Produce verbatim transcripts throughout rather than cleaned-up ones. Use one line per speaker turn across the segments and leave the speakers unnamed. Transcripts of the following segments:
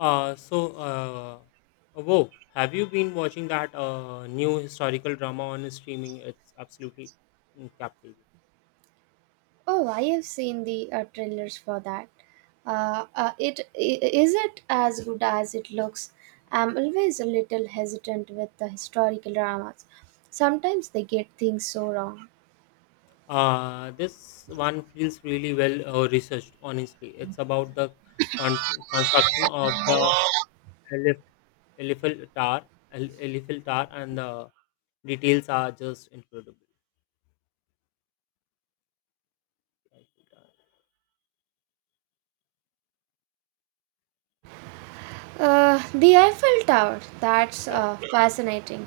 Uh, so, uh, whoa, have you been watching that uh, new historical drama on streaming? It's absolutely mm, captivating.
Oh, I have seen the uh, trailers for that. Uh, uh, it i- is it as good as it looks? I'm always a little hesitant with the historical dramas. Sometimes they get things so wrong.
Uh, this one feels really well uh, researched, honestly. It's about the con- construction of the Elif- Eiffel Tower, El- Eiffel Tower, and the details are just incredible.
Uh, the Eiffel Tower. That's
Yeah,
uh, fascinating.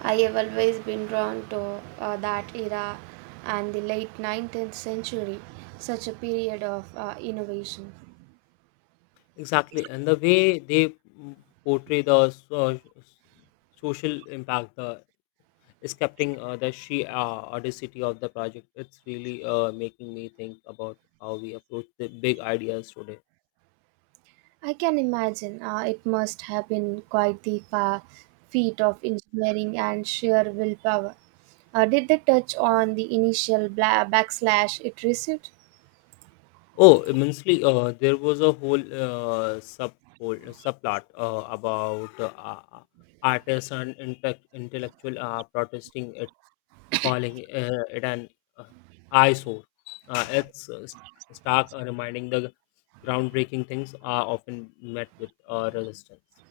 I have always been drawn to uh, that era and the late nineteenth century, such a period of uh, innovation.
exactly. And the way they mm, portray the so- social impact, the Escaping uh, the sheer uh, audacity of the project, it's really uh, making me think about how we approach the big ideas today.
I can imagine uh, it must have been quite the fa- feat of engineering and sheer willpower. Uh, did they touch on the initial bla- backslash it received?
Oh, immensely! Uh, there was a whole uh, sub whole, uh, subplot uh, about uh, uh, artists and inte- intellectual uh, protesting, it, calling uh, it an uh, eyesore. Uh, it's uh, st- stark uh, reminding the groundbreaking things are often met with uh, resistance.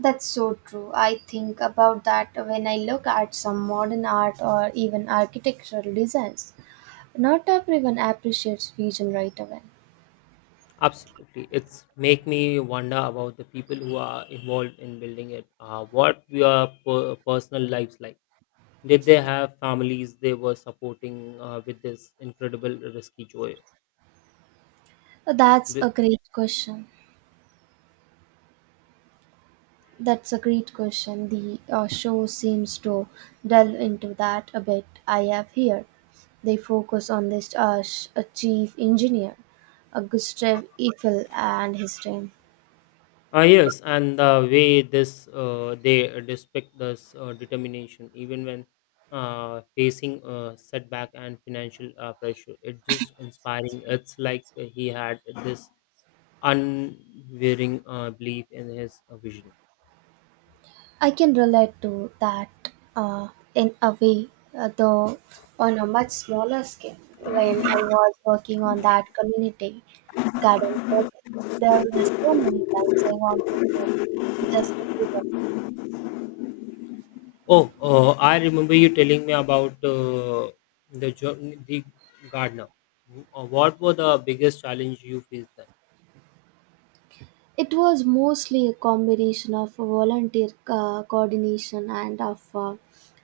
That's so true. I think about that when I look at some modern art or even architectural designs. Not everyone appreciates vision right away.
Absolutely. It's make me wonder about the people who are involved in building it. Uh, what were per- personal lives like? Did they have families they were supporting uh, with this incredible risky joy?
That's a
The-
great question. That's a great question. The uh, show seems to delve into that a bit. I have here. They focus on this uh, sh- a chief engineer, uh, Gustav Eiffel, and his team.
Ah yes, and the way this uh, they respect this uh, determination, even when uh, facing uh, setback and financial uh, pressure, it's just inspiring. It's like he had this unwavering uh, belief in his uh, vision.
I can relate to that, uh, in a way, uh, though on a much smaller scale. When I was working on that community garden project, there were so many times I wanted to just give up.
Oh, uh, I remember you telling me about uh, the jo- the gardener. Uh, What were the biggest challenge you faced then?
It was mostly a combination of volunteer uh, coordination and of, uh,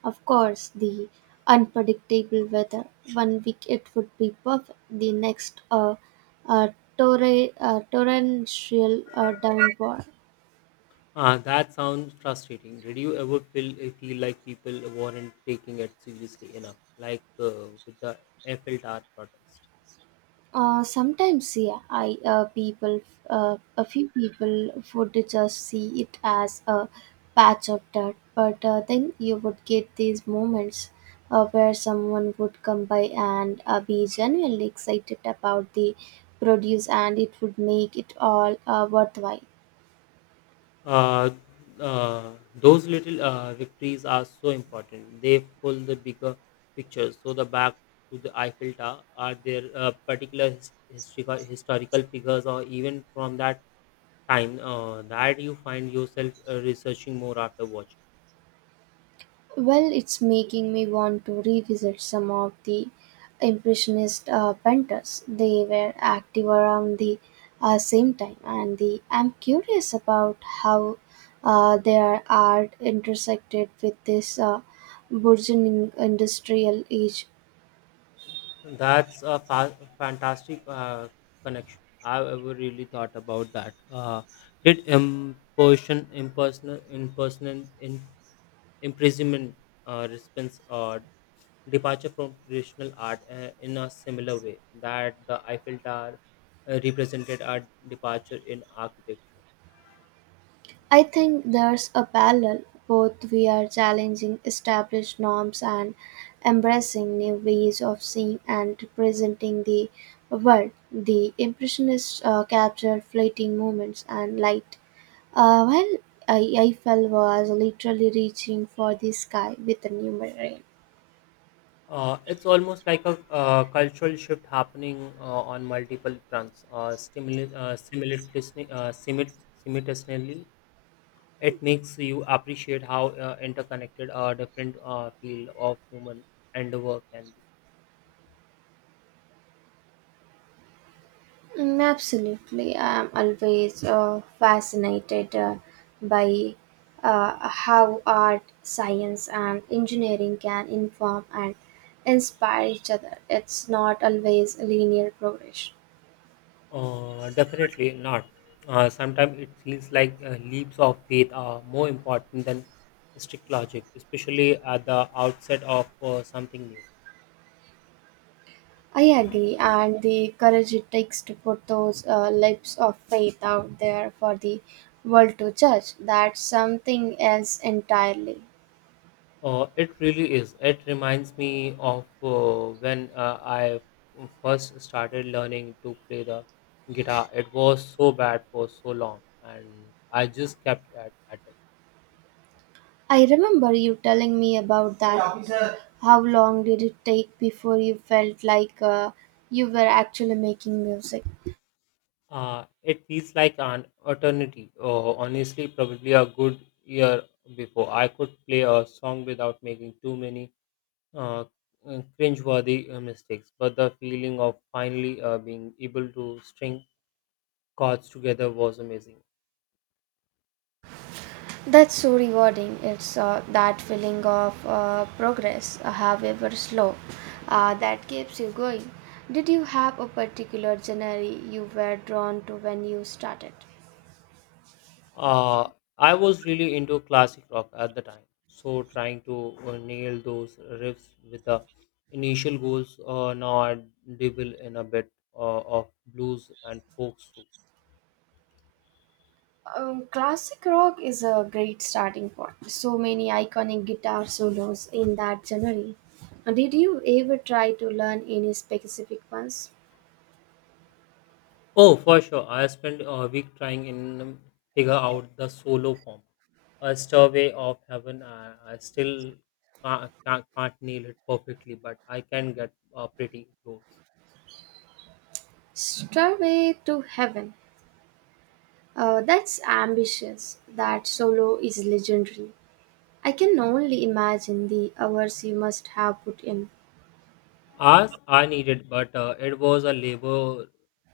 of course, the unpredictable weather. One week it would be perfect, the next a uh, uh, torre- uh, torrential uh, downpour.
Uh, that sounds frustrating. Did you ever feel uh, feel like people weren't taking it seriously enough, like uh, with the Eiffel Tower protest?
Uh, sometimes, yeah, I uh, people, uh, a few people would just see it as a patch of dirt, but uh, then you would get these moments uh, where someone would come by and uh, be genuinely excited about the produce, and it would make it all uh, worthwhile.
uh, uh, those little uh, victories are so important. They pull the bigger picture. So the back to the Eiffel Tower are there uh, particular his- historical historical figures or even from that time uh, that you find yourself uh, researching more after watching.
Well, it's making me want to revisit some of the Impressionist uh, painters. They were active around the uh, same time, and the, I'm curious about how uh, their art intersected with this uh, burgeoning industrial age.
That's a fa- fantastic uh, connection. I've ever really thought about that. Uh, did imperson, impersonal, impersonal, in, imprisonment uh, response uh, departure from traditional art uh, in a similar way that the Eiffel Tower uh, represented a departure in architecture.
I think there's a parallel. Both we are challenging established norms and embracing new ways of seeing and presenting the world. The Impressionists uh, captured fleeting moments and light, uh, while I- Eiffel was literally reaching for the sky with a new mirror.
Uh, it's almost like a uh, cultural shift happening uh, on multiple fronts. Uh, stimuli- uh, simultaneously, uh, simul- simultaneously, it makes you appreciate how uh, interconnected a different uh, field of human endeavor can be.
Mm. Absolutely. I'm always uh, fascinated uh, by uh, how art, science, and engineering can inform and inspire each other. It's not always a linear progression.
Uh, definitely not. Uh, sometimes it feels like uh, leaps of faith are more important than strict logic, especially at the outset of uh, something new.
I agree, and the courage it takes to put those uh, lips of faith out there for the world to judge, that's something else entirely.
Uh, it really is. It reminds me of uh, when uh, I first started learning to play the guitar. It was so bad for so long, and I just kept at, at it.
I remember you telling me about that. Yeah, officer. How long did it take before you felt like uh, you were actually making music?
Uh, it feels like an eternity. Oh, honestly, probably a good year before. I could play a song without making too many uh, uh, cringeworthy uh, mistakes, but the feeling of finally uh, being able to string chords together was amazing.
That's so rewarding. It's uh, that feeling of uh, progress, uh, however slow, uh, that keeps you going. Did you have a particular genre you were drawn to when you started?
Uh, I was really into classic rock at the time, so trying to uh, nail those riffs with the initial goals. Uh, now I dabble in a bit uh, of blues and folks too.
Um, classic rock is a great starting point. So many iconic guitar solos in that genre. Uh, Did you ever try to learn any specific ones?
Oh, for sure. I spent a week trying in figure out the solo form. A stairway of heaven. I, I still can't, can't, can't nail it perfectly, but I can get uh, pretty close.
Stairway to Heaven. Uh, that's ambitious. That solo is legendary. I can only imagine the hours you must have put in.
As I needed, but uh, it was a labor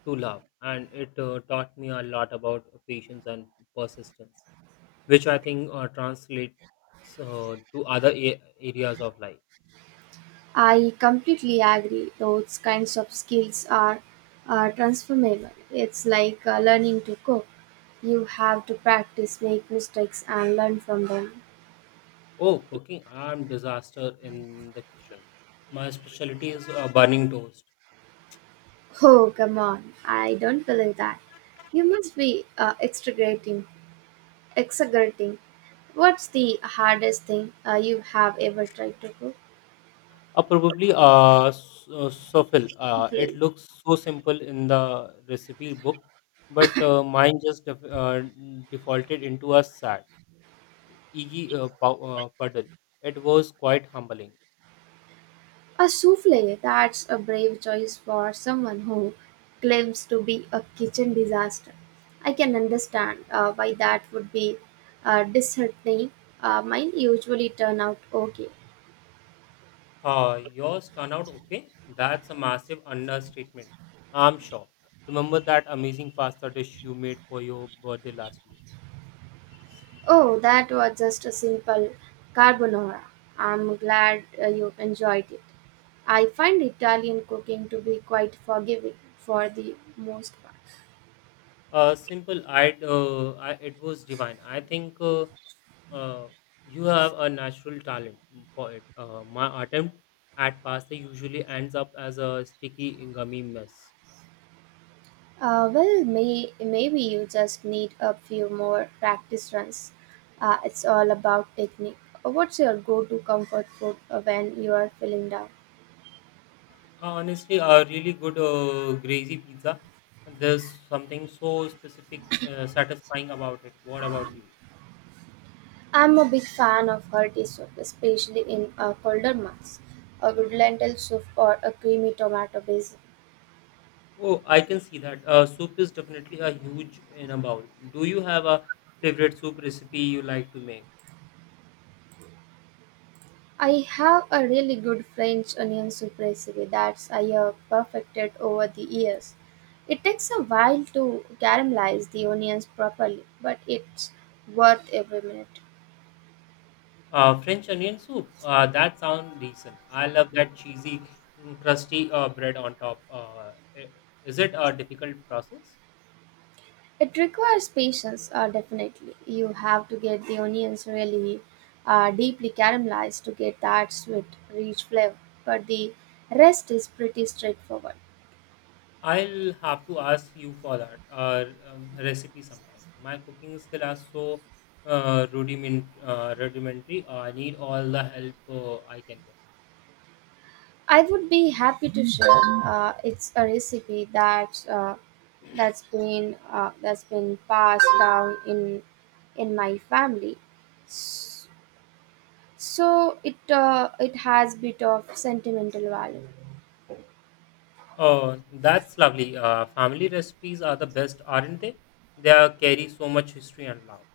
to love, and it uh, taught me a lot about patience and persistence, which I think uh, translates uh, to other a- areas of life.
I completely agree. Those kinds of skills are uh, transformable. It's like uh, learning to cook. You have to practice, make mistakes, and learn from them.
Oh, cooking. I'm disaster in the kitchen. My specialty is uh, burning toast.
Oh, come on. I don't believe that. You must be uh, exaggerating. Exaggerating. What's the hardest thing uh, you have ever tried to cook?
Uh, probably uh, s- uh, souffle. Uh, it
Simply.
looks so simple in the recipe book, but uh, mine just def- uh, defaulted into a sad, eggy uh, pow- uh, puddle. It was quite humbling.
A souffle, that's a brave choice for someone who claims to be a kitchen disaster. I can understand uh, why that would be uh, disheartening. Uh, mine usually turn out okay.
Uh, yours turn out okay? That's a massive understatement. I'm sure. Remember that amazing pasta dish you made for your birthday last year?
Oh, that was just a simple carbonara. I'm glad uh, you enjoyed it. I find Italian cooking to be quite forgiving for the most part.
Uh, simple. i uh, I it was divine. I think uh, uh, you have a natural talent for it. Uh, my attempt at pasta usually ends up as a sticky, gummy mess.
Uh, well, may, maybe you just need a few more practice runs. Uh, it's all about technique. Uh, What's your go to comfort food uh, when you are feeling down?
Uh, honestly, a really good uh, greasy pizza. There's something so specific, uh, satisfying about it. What about you?
I'm a big fan of hearty soup, especially in uh, colder months. A good lentil soup or a creamy tomato basil.
Oh, I can see that. Uh, soup is definitely a huge in a bowl. Do you have a favorite soup recipe you like to make?
I have a really good French onion soup recipe that I have perfected over the years. It takes a while to caramelize the onions properly, but it's worth every minute.
Uh, French onion soup. Uh, that sounds decent. I love that cheesy, mm, crusty uh, bread on top. Uh, i- is it a difficult process?
It requires patience, uh, definitely. You have to get the onions really uh, deeply caramelized to get that sweet, rich flavor. But the rest is pretty straightforward.
I'll have to ask you for that uh, um, recipe sometime. My cooking skill are so uh, rudiment, uh, rudimentary. I need all the help uh, I can get.
I would be happy to share. Uh, it's a recipe that uh, that's been uh, that's been passed down in in my family. S- So it uh, it has bit of sentimental value.
Oh, that's lovely. Uh, family recipes are the best, aren't they? They are, carry so much history and love.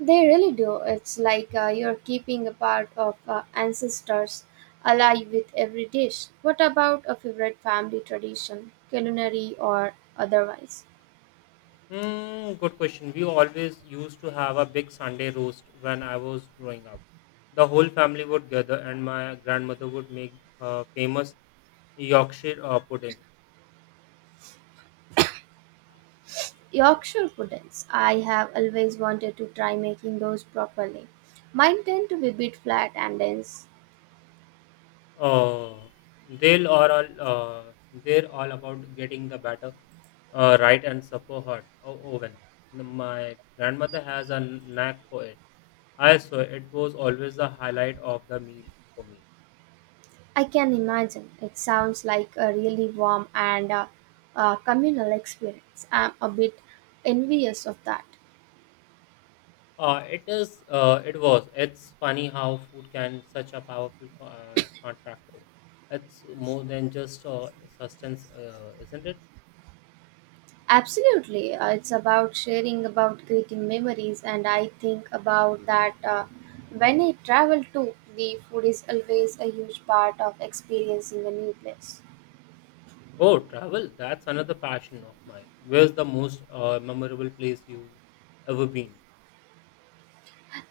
They really do. It's like uh, you're keeping a part of uh, ancestors alive with every dish. What about a favorite family tradition, culinary or otherwise?
Hmm, good question. We always used to have a big Sunday roast when I was growing up. The whole family would gather, and my grandmother would make her famous Yorkshire uh, pudding.
Yorkshire puddings. I have always wanted to try making those properly. Mine tend to be a bit flat and dense.
Uh, they'll are all uh, they're all about getting the batter uh, right and super hot o- oven. My grandmother has a knack for it. I swear it was always the highlight of the meal for me.
I can imagine. It sounds like a really warm and uh, uh, communal experience. I'm a bit envious of that.
Uh, it is. Uh, it was. It's funny how food can such a powerful co- uh, contractor. It's more than just uh, sustenance, uh, isn't it?
Absolutely. Uh, it's about sharing, about creating memories, and I think about that uh, when I travel too, the food is always a huge part of experiencing a new place.
Oh, travel. That's another passion of mine. Where's the most uh, memorable place you've ever been?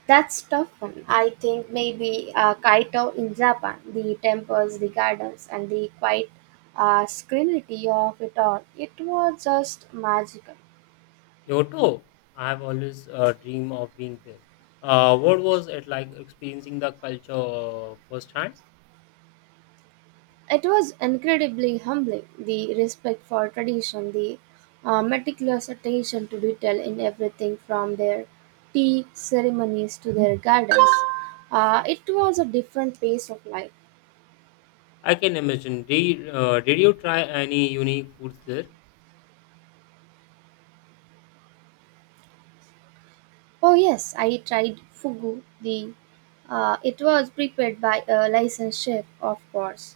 That's tough one. I think maybe uh, Kaito in Japan, the temples, the gardens, and the quiet uh, serenity of it all. It was just magical.
Kyoto. I have always uh, dreamed of being there. Uh, what was it like experiencing the culture uh, firsthand?
It was incredibly humbling the respect for tradition, the uh, meticulous attention to detail in everything from their tea ceremonies to their gardens. Uh, it was a different pace of life.
I can imagine. Did, uh, did you try any unique foods there?
Oh, yes, I tried fugu. The uh, It was prepared by a licensed chef, of course,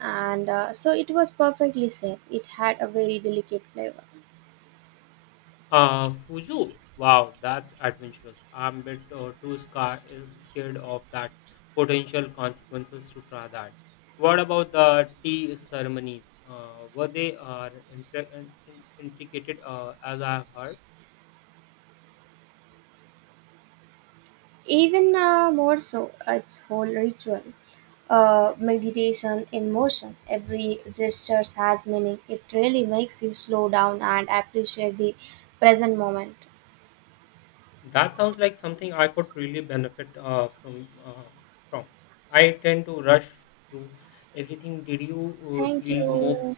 and uh, so it was perfectly safe. It had a very delicate flavor.
Uh, Fuju. Wow, that's adventurous. I'm a bit uh, too scar- uh, scared of that potential consequences to try that. What about the tea ceremonies? Uh, were they uh, intri- in- in- intricated uh, as I heard?
Even uh, more so, its whole ritual, uh, meditation in motion. Every gesture has meaning. It really makes you slow down and appreciate the present moment.
That sounds like something I could really benefit uh, from. Uh, from. I tend to rush through everything. Did you uh,
Thank
feel more
you.